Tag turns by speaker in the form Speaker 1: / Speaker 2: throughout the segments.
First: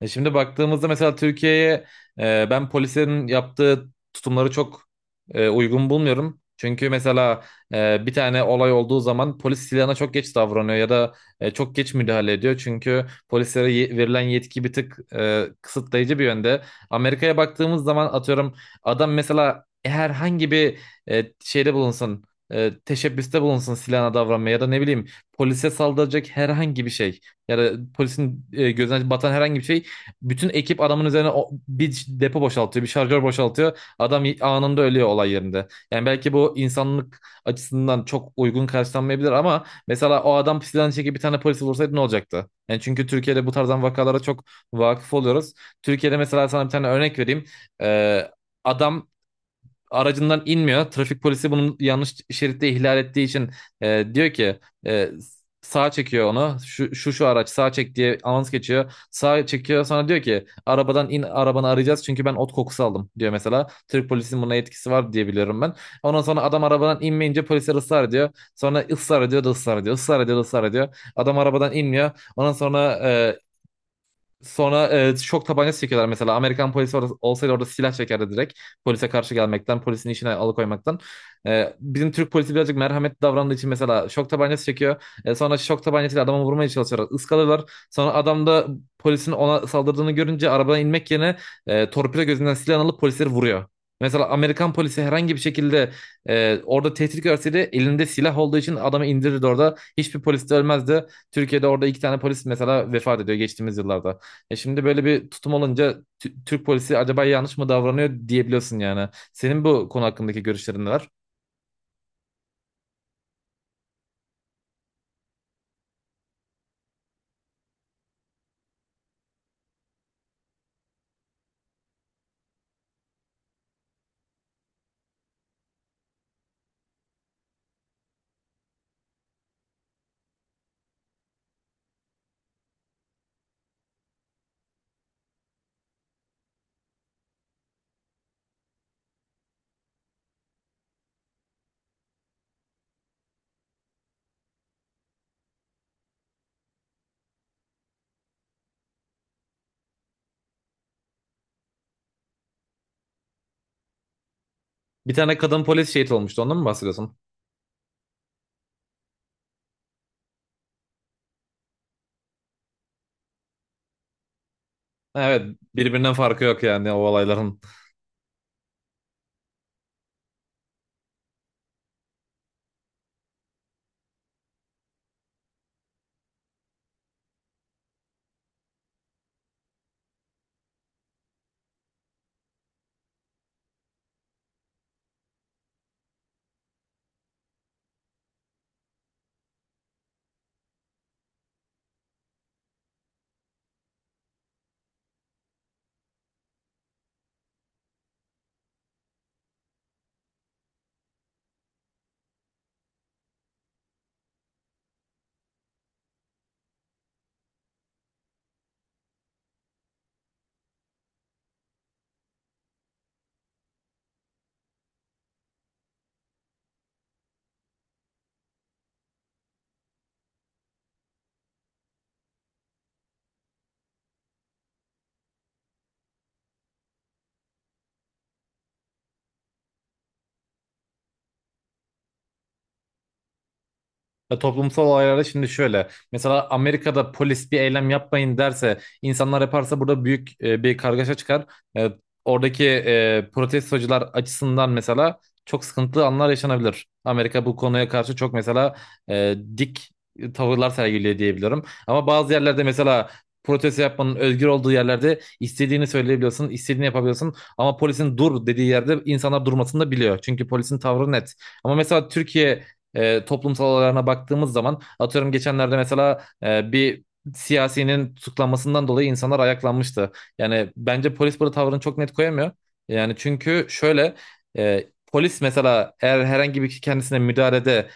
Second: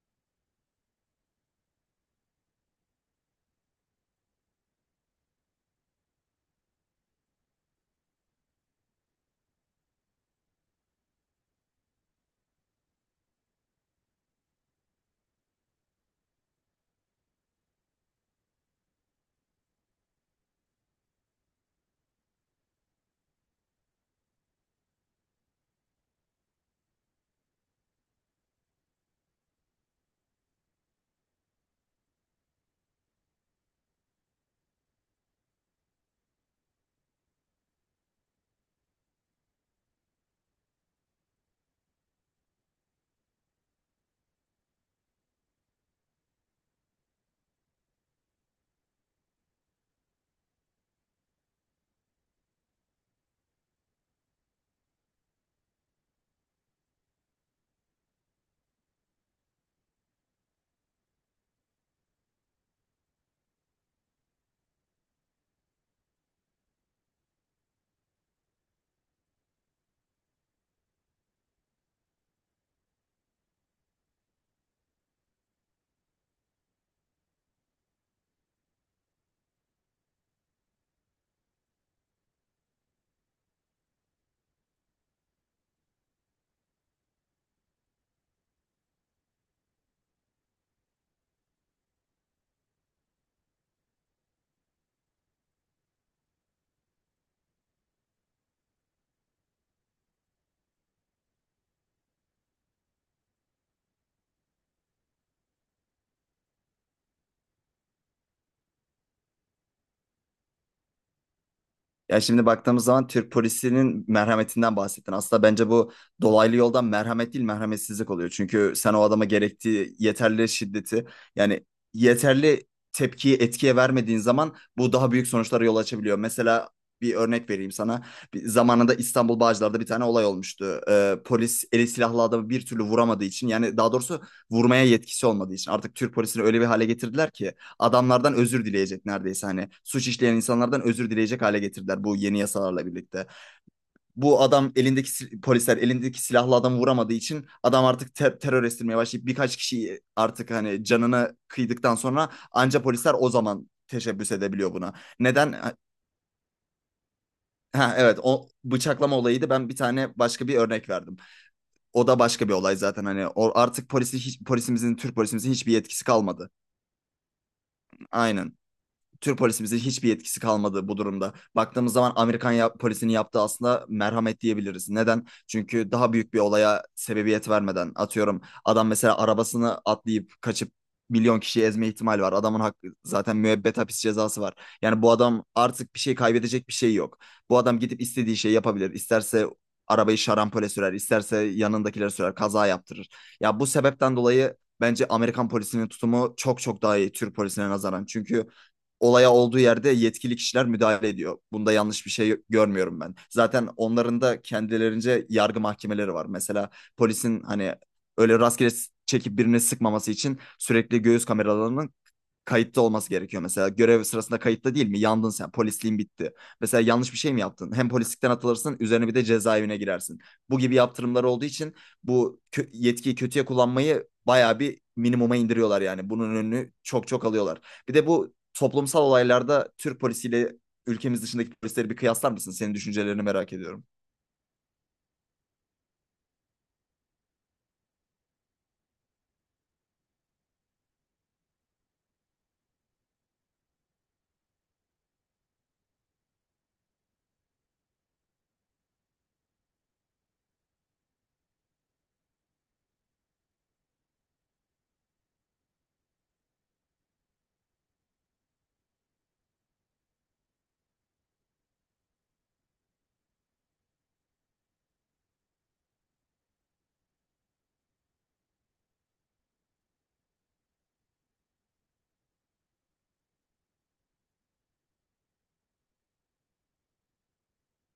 Speaker 1: Şimdi baktığımızda mesela Türkiye'ye, ben polisin yaptığı tutumları çok uygun bulmuyorum. Çünkü mesela bir tane olay olduğu zaman polis silahına çok geç davranıyor ya da çok geç müdahale ediyor. Çünkü polislere verilen yetki bir tık kısıtlayıcı bir yönde. Amerika'ya baktığımız zaman atıyorum adam mesela herhangi bir şeyde bulunsun, teşebbüste bulunsun silahına davranmaya ya da ne bileyim polise saldıracak herhangi bir şey ya da polisin gözüne batan herhangi bir şey bütün ekip adamın üzerine bir depo boşaltıyor, bir şarjör boşaltıyor. Adam anında ölüyor olay yerinde. Yani belki bu insanlık açısından çok uygun karşılanmayabilir ama mesela o adam pisilen çekip bir tane polisi vursaydı ne olacaktı? Yani çünkü Türkiye'de bu tarzdan vakalara çok vakıf oluyoruz. Türkiye'de mesela sana bir tane örnek vereyim. Ee, Adam aracından inmiyor. Trafik polisi bunun yanlış şeritte ihlal ettiği için diyor ki e, sağa çekiyor onu. Şu araç sağa çek diye anons geçiyor. Sağa çekiyor sonra diyor ki arabadan in arabanı arayacağız çünkü ben ot kokusu aldım diyor mesela. Türk polisinin buna etkisi var diye biliyorum ben. Ondan sonra adam arabadan inmeyince polisler ısrar ediyor. Sonra ısrar ediyor da ısrar ediyor. Israr ediyor da ısrar ediyor. Adam arabadan inmiyor. Ondan sonra sonra şok tabancası çekiyorlar mesela. Amerikan polisi orada, olsaydı orada silah çekerdi direkt. Polise karşı gelmekten, polisin işine alıkoymaktan. Bizim Türk polisi birazcık merhametli davrandığı için mesela şok tabancası çekiyor. Sonra şok tabancasıyla adamı vurmaya çalışıyorlar. Iskalıyorlar. Sonra adam da polisin ona saldırdığını görünce arabadan inmek yerine torpido gözünden silah alıp polisleri vuruyor. Mesela Amerikan polisi herhangi bir şekilde orada tehdit görseydi elinde silah olduğu için adamı indirirdi orada. Hiçbir polis de ölmezdi. Türkiye'de orada iki tane polis mesela vefat ediyor geçtiğimiz yıllarda. Şimdi böyle bir tutum olunca Türk polisi acaba yanlış mı davranıyor diyebiliyorsun yani. Senin bu konu hakkındaki görüşlerin neler?
Speaker 2: Ya şimdi baktığımız zaman Türk polisinin merhametinden bahsettin. Aslında bence bu dolaylı yoldan merhamet değil merhametsizlik oluyor. Çünkü sen o adama gerektiği yeterli şiddeti yani yeterli tepkiyi etkiye vermediğin zaman bu daha büyük sonuçlara yol açabiliyor. Mesela bir örnek vereyim sana. Bir, zamanında İstanbul Bağcılar'da bir tane olay olmuştu. Polis eli silahlı adamı bir türlü vuramadığı için yani daha doğrusu vurmaya yetkisi olmadığı için artık Türk polisini öyle bir hale getirdiler ki adamlardan özür dileyecek neredeyse hani suç işleyen insanlardan özür dileyecek hale getirdiler bu yeni yasalarla birlikte. Bu adam elindeki polisler elindeki silahlı adamı vuramadığı için adam artık terör estirmeye başlayıp birkaç kişiyi artık hani canını kıydıktan sonra anca polisler o zaman teşebbüs edebiliyor buna.
Speaker 1: Bir tane
Speaker 2: Neden?
Speaker 1: kadın polis şehit olmuştu. Ondan mı bahsediyorsun?
Speaker 2: Ha, evet o bıçaklama olayıydı. Ben bir tane başka bir örnek verdim. O da başka bir olay zaten hani o artık polisi hiç, polisimizin Türk polisimizin
Speaker 1: Evet,
Speaker 2: hiçbir yetkisi
Speaker 1: birbirinden farkı
Speaker 2: kalmadı.
Speaker 1: yok yani o olayların.
Speaker 2: Aynen. Türk polisimizin hiçbir yetkisi kalmadı bu durumda. Baktığımız zaman Amerikan polisinin yaptığı aslında merhamet diyebiliriz. Neden? Çünkü daha büyük bir olaya sebebiyet vermeden atıyorum adam mesela arabasını atlayıp kaçıp milyon kişiyi ezme ihtimali var. Adamın hakkı zaten müebbet hapis cezası var. Yani bu adam artık bir şey kaybedecek bir şey yok. Bu adam gidip istediği şeyi yapabilir. İsterse arabayı şarampole sürer, isterse yanındakileri sürer, kaza yaptırır. Ya bu sebepten dolayı bence Amerikan polisinin tutumu çok çok daha iyi Türk polisine nazaran. Çünkü olaya olduğu yerde yetkili kişiler müdahale ediyor. Bunda yanlış bir şey görmüyorum ben. Zaten onların da kendilerince yargı mahkemeleri var. Mesela polisin hani öyle rastgele çekip birine sıkmaması için sürekli göğüs kameralarının kayıtta olması gerekiyor. Mesela görev sırasında kayıtta değil mi? Yandın sen. Polisliğin bitti. Mesela yanlış bir şey mi yaptın? Hem polislikten atılırsın, üzerine bir de cezaevine girersin. Bu gibi yaptırımlar olduğu için bu yetkiyi kötüye kullanmayı bayağı bir minimuma indiriyorlar yani. Bunun önünü çok çok alıyorlar. Bir de bu toplumsal olaylarda Türk polisiyle ülkemiz dışındaki polisleri bir kıyaslar mısın? Senin düşüncelerini merak ediyorum.
Speaker 1: Ya toplumsal olaylarda şimdi şöyle. Mesela Amerika'da polis bir eylem yapmayın derse, insanlar yaparsa burada büyük bir kargaşa çıkar. E, Oradaki protestocular açısından mesela çok sıkıntılı anlar yaşanabilir. Amerika bu konuya karşı çok mesela dik tavırlar sergiliyor diyebiliyorum. Ama bazı yerlerde mesela protesto yapmanın özgür olduğu yerlerde istediğini söyleyebiliyorsun, istediğini yapabiliyorsun. Ama polisin dur dediği yerde insanlar durmasını da biliyor. Çünkü polisin tavrı net. Ama mesela Türkiye toplumsal olaylarına baktığımız zaman atıyorum geçenlerde mesela bir siyasinin tutuklanmasından dolayı insanlar ayaklanmıştı. Yani bence polis burada tavrını çok net koyamıyor. Yani çünkü şöyle e, polis mesela eğer herhangi bir kişi kendisine müdahalede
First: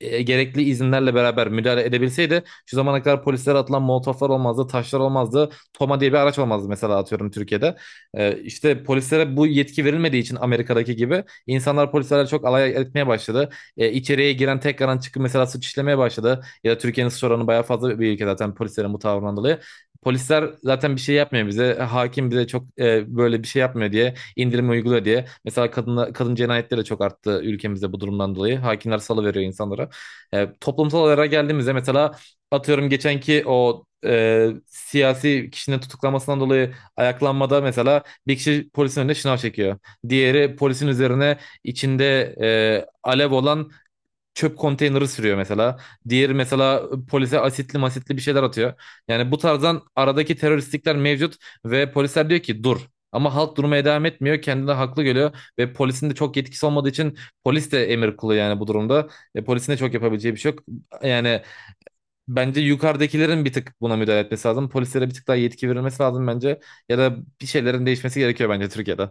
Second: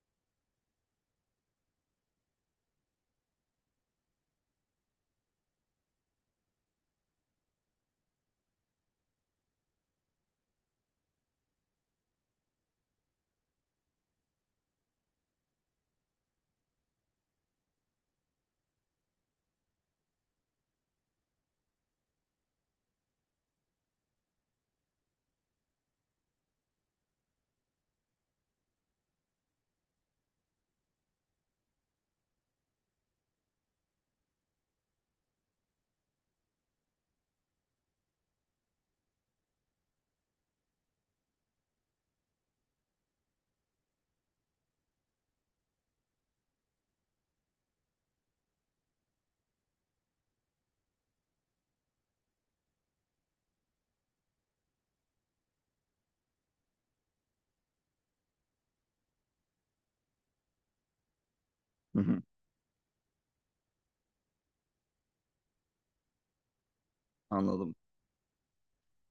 Speaker 1: gerekli izinlerle beraber müdahale edebilseydi şu zamana kadar polislere atılan molotoflar olmazdı, taşlar olmazdı, Toma diye bir araç olmazdı mesela atıyorum Türkiye'de. İşte polislere bu yetki verilmediği için Amerika'daki gibi insanlar polislerle çok alay etmeye başladı, içeriye giren tekrardan çıkıp mesela suç işlemeye başladı. Ya da Türkiye'nin suç oranı bayağı fazla bir ülke zaten polislerin bu tavrından dolayı. Polisler zaten bir şey yapmıyor bize. Hakim bize çok böyle bir şey yapmıyor diye indirim uyguluyor diye. Mesela kadın cinayetleri de çok arttı ülkemizde bu durumdan dolayı. Hakimler salıveriyor insanlara. Toplumsal olaylara geldiğimizde mesela atıyorum geçenki o siyasi kişinin tutuklanmasından dolayı ayaklanmada mesela bir kişi polisin önüne şınav çekiyor. Diğeri polisin üzerine içinde alev olan çöp konteyneri sürüyor mesela. Diğeri mesela polise asitli masitli bir şeyler atıyor. Yani bu tarzdan aradaki teröristlikler mevcut ve polisler diyor ki dur. Ama halk durmaya devam etmiyor. Kendini haklı görüyor ve polisin de çok yetkisi olmadığı için polis de emir kulu yani bu durumda. Polisin de çok yapabileceği bir şey yok. Yani
Speaker 2: Hı hı,
Speaker 1: bence yukarıdakilerin bir tık buna müdahale etmesi lazım. Polislere bir tık daha yetki verilmesi lazım bence. Ya da bir
Speaker 2: anladım.
Speaker 1: şeylerin değişmesi gerekiyor bence Türkiye'de.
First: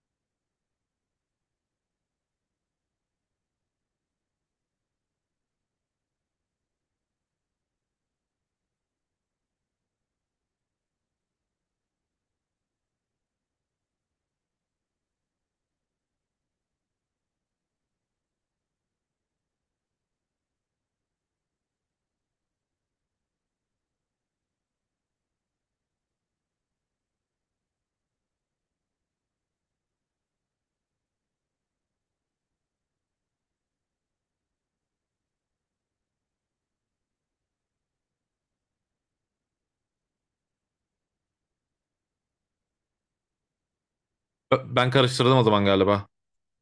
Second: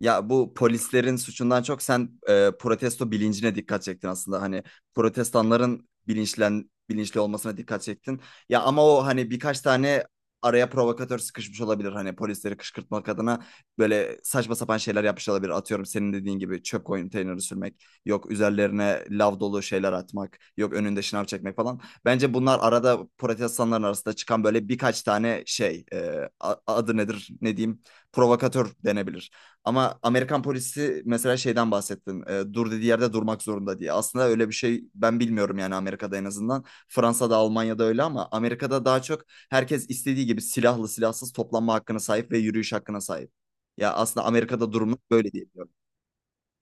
Speaker 2: Ya bu polislerin suçundan çok sen protesto bilincine dikkat çektin aslında. Hani protestanların bilinçli olmasına dikkat çektin. Ya ama o hani birkaç tane araya provokatör sıkışmış olabilir. Hani polisleri kışkırtmak adına böyle saçma sapan şeyler yapmış olabilir. Atıyorum senin dediğin gibi çöp konteyneri sürmek, yok üzerlerine lav dolu şeyler atmak, yok önünde şınav çekmek falan. Bence bunlar arada protestanların arasında çıkan böyle birkaç tane şey, adı nedir, ne diyeyim, provokatör denebilir. Ama Amerikan polisi mesela şeyden bahsettin. Dur dediği yerde durmak zorunda diye. Aslında öyle bir şey ben bilmiyorum yani Amerika'da en azından. Fransa'da, Almanya'da öyle ama Amerika'da daha çok herkes istediği gibi silahlı silahsız toplanma hakkına sahip ve yürüyüş hakkına sahip. Ya aslında Amerika'da
Speaker 1: Ben
Speaker 2: durum böyle
Speaker 1: karıştırdım o zaman
Speaker 2: diyebiliyorum.
Speaker 1: galiba.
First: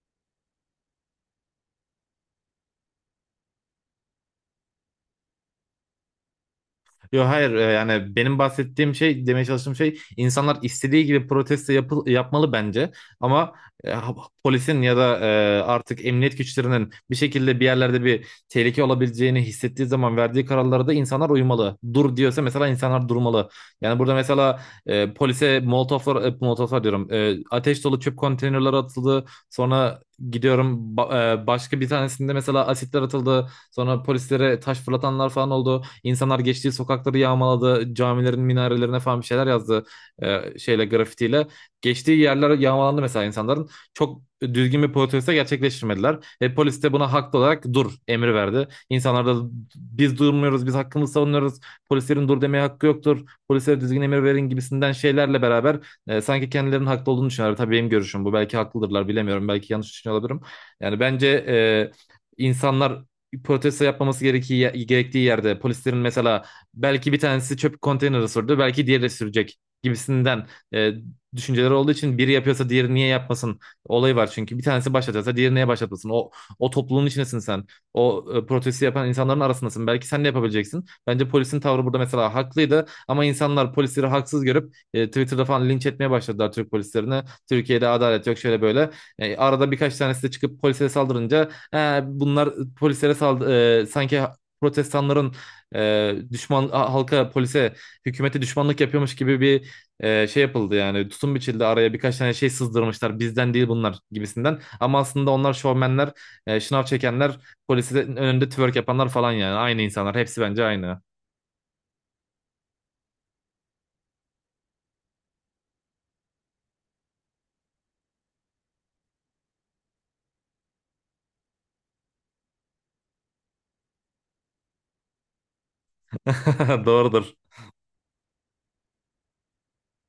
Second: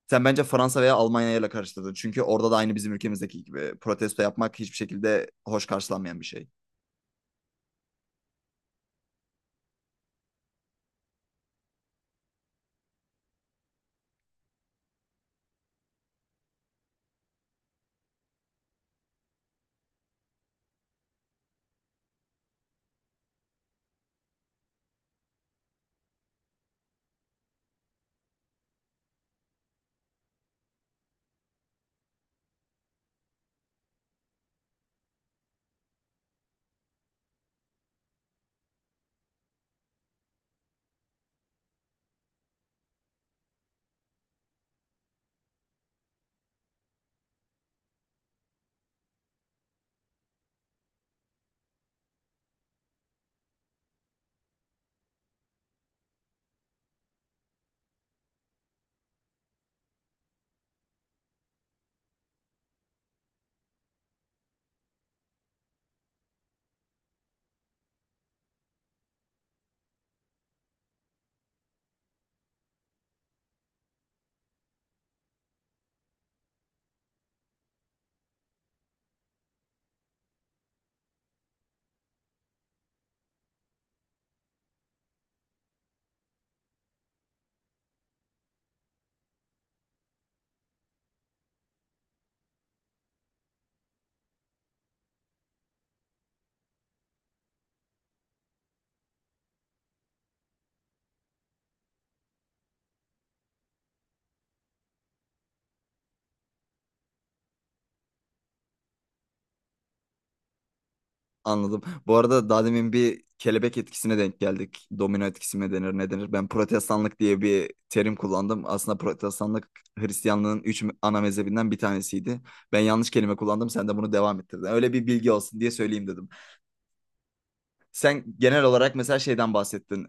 Speaker 2: Sen bence Fransa veya Almanya'yla karıştırdın. Çünkü orada da aynı bizim ülkemizdeki gibi protesto yapmak hiçbir şekilde hoş karşılanmayan bir şey.
Speaker 1: Yok hayır, yani benim bahsettiğim şey, demeye çalıştığım şey insanlar istediği gibi yapmalı bence, ama e, ha- polisin ya da artık emniyet güçlerinin bir şekilde bir yerlerde bir tehlike olabileceğini hissettiği zaman verdiği kararlara da insanlar uymalı. Dur diyorsa mesela insanlar durmalı. Yani burada mesela polise molotoflar, ateş dolu çöp konteynerleri atıldı sonra başka bir tanesinde mesela asitler atıldı sonra polislere taş fırlatanlar falan oldu. İnsanlar geçtiği sokakları yağmaladı. Camilerin minarelerine falan bir şeyler yazdı, şeyle, grafitiyle. Geçtiği yerler yağmalandı mesela insanların. Çok düzgün bir protesto gerçekleştirmediler. Ve polis de buna haklı olarak dur emri verdi. İnsanlar da biz durmuyoruz, biz hakkımızı savunuyoruz. Polislerin dur demeye hakkı yoktur. Polislere düzgün emir verin gibisinden şeylerle beraber sanki kendilerinin haklı olduğunu düşünüyorlar. Tabii benim görüşüm bu. Belki haklıdırlar, bilemiyorum. Belki yanlış düşünüyor olabilirim. Yani bence insanlar protesto yapmaması gerektiği, gerektiği yerde polislerin mesela belki bir tanesi çöp konteyneri sürdü, belki diğeri sürecek gibisinden e, düşünceleri olduğu için biri yapıyorsa diğeri niye yapmasın olayı var, çünkü bir tanesi başlatıyorsa diğeri niye başlatmasın? O topluluğun içindesin sen, o protesto yapan insanların arasındasın, belki sen de yapabileceksin. Bence polisin tavrı burada mesela haklıydı ama insanlar polisleri haksız görüp Twitter'da falan linç etmeye başladılar Türk polislerine. Türkiye'de adalet yok, şöyle böyle. Arada birkaç tanesi de çıkıp polise saldırınca, "Ha, bunlar polislere sanki protestanların halka, polise, hükümete düşmanlık yapıyormuş gibi bir şey yapıldı yani, tutum biçildi, araya birkaç tane şey sızdırmışlar, bizden değil bunlar gibisinden, ama aslında onlar şovmenler, şınav çekenler, polisin önünde twerk yapanlar falan. Yani aynı insanlar hepsi, bence aynı.
Speaker 2: Anladım. Bu arada daha demin bir kelebek etkisine denk geldik. Domino etkisi mi denir ne denir? Ben protestanlık diye bir terim kullandım. Aslında protestanlık Hristiyanlığın üç ana mezhebinden bir tanesiydi. Ben yanlış kelime kullandım. Sen de bunu devam ettirdin. Öyle bir bilgi olsun diye söyleyeyim dedim.
Speaker 1: Doğrudur.
Speaker 2: Sen genel olarak mesela şeyden bahsettin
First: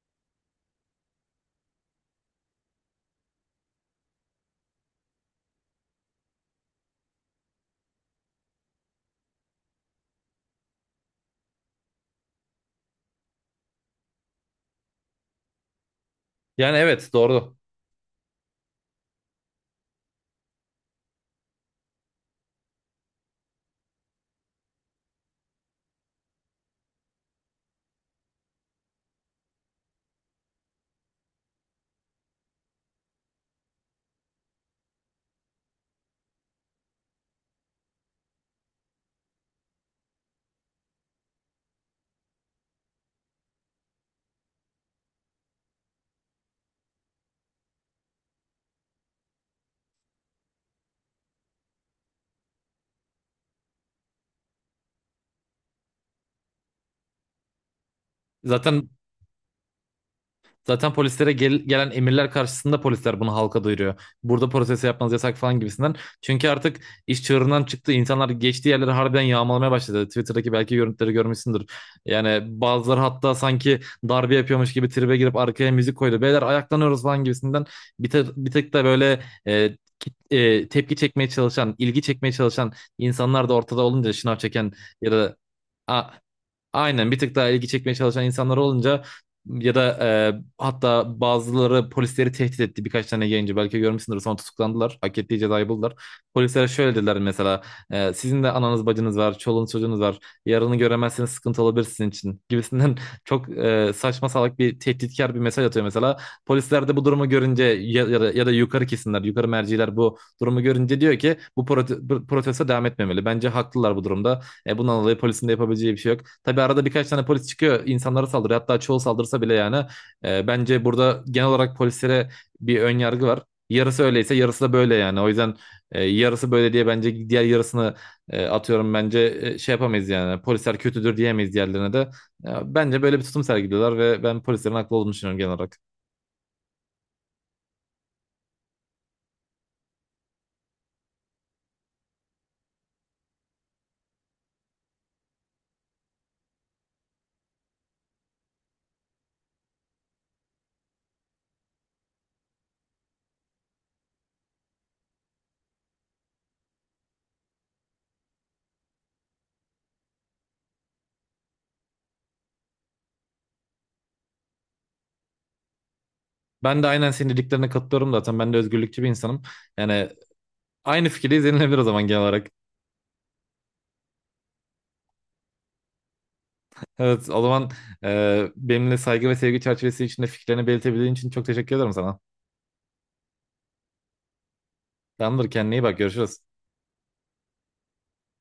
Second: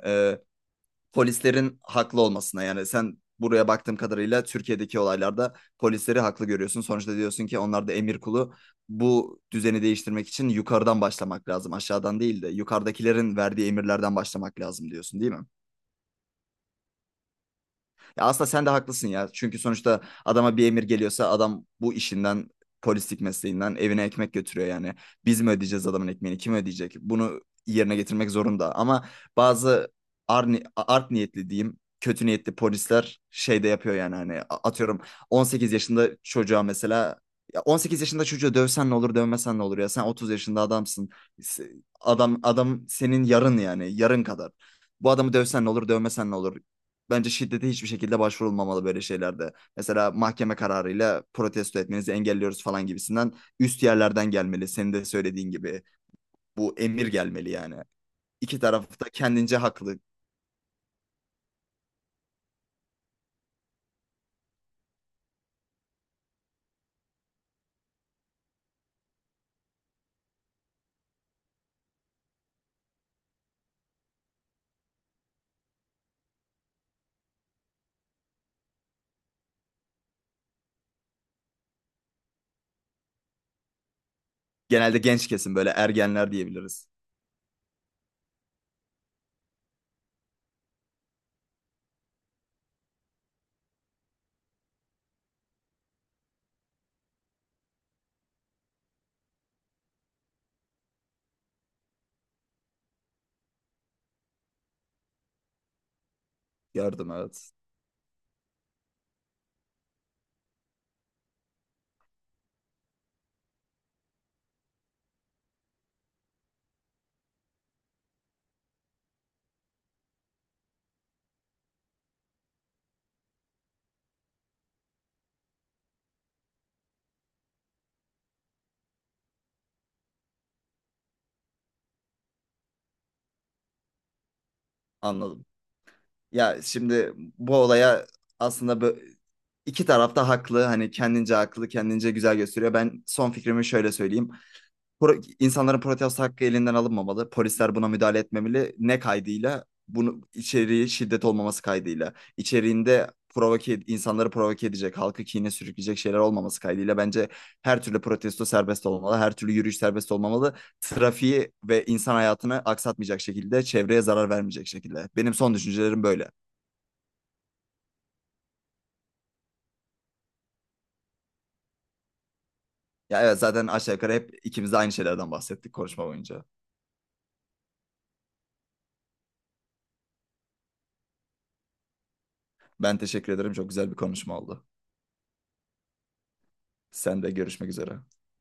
Speaker 2: polislerin haklı olmasına yani sen buraya baktığım kadarıyla Türkiye'deki olaylarda polisleri haklı görüyorsun. Sonuçta diyorsun ki onlar da emir kulu. Bu düzeni değiştirmek için yukarıdan başlamak lazım. Aşağıdan değil de yukarıdakilerin verdiği emirlerden başlamak lazım diyorsun, değil mi?
Speaker 1: Yani evet, doğru.
Speaker 2: Ya aslında sen de haklısın ya. Çünkü sonuçta adama bir emir geliyorsa adam bu işinden, polislik mesleğinden evine ekmek götürüyor yani. Biz mi ödeyeceğiz adamın ekmeğini? Kim ödeyecek? Bunu yerine getirmek zorunda. Ama bazı art niyetli diyeyim, kötü niyetli polisler şey de yapıyor yani hani atıyorum 18 yaşında çocuğa mesela ya 18 yaşında çocuğu dövsen ne olur, dövmesen ne olur ya. Sen 30 yaşında adamsın. Adam adam senin yarın yani, yarın kadar. Bu adamı dövsen ne olur, dövmesen ne olur? Bence şiddete hiçbir şekilde başvurulmamalı böyle şeylerde. Mesela mahkeme kararıyla protesto etmenizi engelliyoruz falan gibisinden üst yerlerden gelmeli. Senin de söylediğin gibi bu emir gelmeli yani. İki
Speaker 1: zaten
Speaker 2: taraf da kendince haklı.
Speaker 1: Zaten polislere gelen emirler karşısında polisler bunu halka duyuruyor. Burada protest yapmanız yasak falan gibisinden. Çünkü artık iş çığırından çıktı. İnsanlar geçtiği yerleri harbiden yağmalamaya başladı. Twitter'daki belki görüntüleri görmüşsündür. Yani bazıları hatta sanki darbe yapıyormuş gibi tribe girip arkaya müzik koydu. Beyler ayaklanıyoruz falan gibisinden. Bir tek de böyle tepki çekmeye çalışan, ilgi çekmeye çalışan insanlar da ortada olunca, şınav çeken
Speaker 2: Genelde
Speaker 1: ya
Speaker 2: genç
Speaker 1: da
Speaker 2: kesim böyle
Speaker 1: a-
Speaker 2: ergenler diyebiliriz.
Speaker 1: aynen bir tık daha ilgi çekmeye çalışan insanlar olunca, ya da hatta bazıları polisleri tehdit etti. Birkaç tane yayıncı belki görmüşsündür, sonra tutuklandılar, hak ettiği cezayı buldular. Polislere şöyle dediler mesela, sizin de ananız bacınız var, çoluğunuz çocuğunuz var, yarını göremezseniz sıkıntı olabilir sizin için gibisinden. Çok saçma salak bir tehditkar bir mesaj atıyor mesela. Polisler de bu
Speaker 2: Gördüm
Speaker 1: durumu
Speaker 2: evet.
Speaker 1: görünce ya da yukarı kesimler, yukarı merciler bu durumu görünce diyor ki bu protesto devam etmemeli. Bence haklılar bu durumda. Bundan dolayı polisin de yapabileceği bir şey yok. Tabii arada birkaç tane polis çıkıyor insanlara saldırıyor. Hatta çoğu saldırsa bile yani, bence burada genel olarak polislere bir ön yargı var. Yarısı öyleyse yarısı da böyle yani. O yüzden yarısı böyle diye bence diğer yarısını şey yapamayız yani. Polisler kötüdür diyemeyiz diğerlerine de. Ya, bence böyle bir tutum sergiliyorlar ve ben polislerin haklı olduğunu düşünüyorum
Speaker 2: Anladım.
Speaker 1: genel olarak.
Speaker 2: Ya şimdi bu olaya aslında iki taraf da haklı. Hani kendince haklı, kendince güzel gösteriyor. Ben son fikrimi şöyle söyleyeyim. İnsanların protesto hakkı elinden alınmamalı. Polisler buna müdahale etmemeli. Ne kaydıyla? Bunu içeriği şiddet olmaması kaydıyla. İçeriğinde provoke, insanları provoke edecek, halkı kine sürükleyecek şeyler olmaması kaydıyla bence her türlü protesto serbest olmalı, her türlü yürüyüş serbest olmamalı. Trafiği ve insan hayatını aksatmayacak şekilde, çevreye zarar vermeyecek şekilde. Benim son düşüncelerim böyle.
Speaker 1: Ben de aynen senin dediklerine katılıyorum zaten. Ben de özgürlükçü bir insanım. Yani aynı fikirdeyiz, yenilebilir o zaman genel olarak.
Speaker 2: Ya evet zaten aşağı yukarı hep ikimiz de aynı şeylerden bahsettik konuşma boyunca.
Speaker 1: Evet, o zaman benimle saygı ve sevgi çerçevesi içinde fikirlerini belirtebildiğin için çok teşekkür ederim sana.
Speaker 2: Ben teşekkür ederim. Çok güzel bir konuşma oldu.
Speaker 1: Tamamdır, kendine iyi bak, görüşürüz.
Speaker 2: Sen de görüşmek üzere.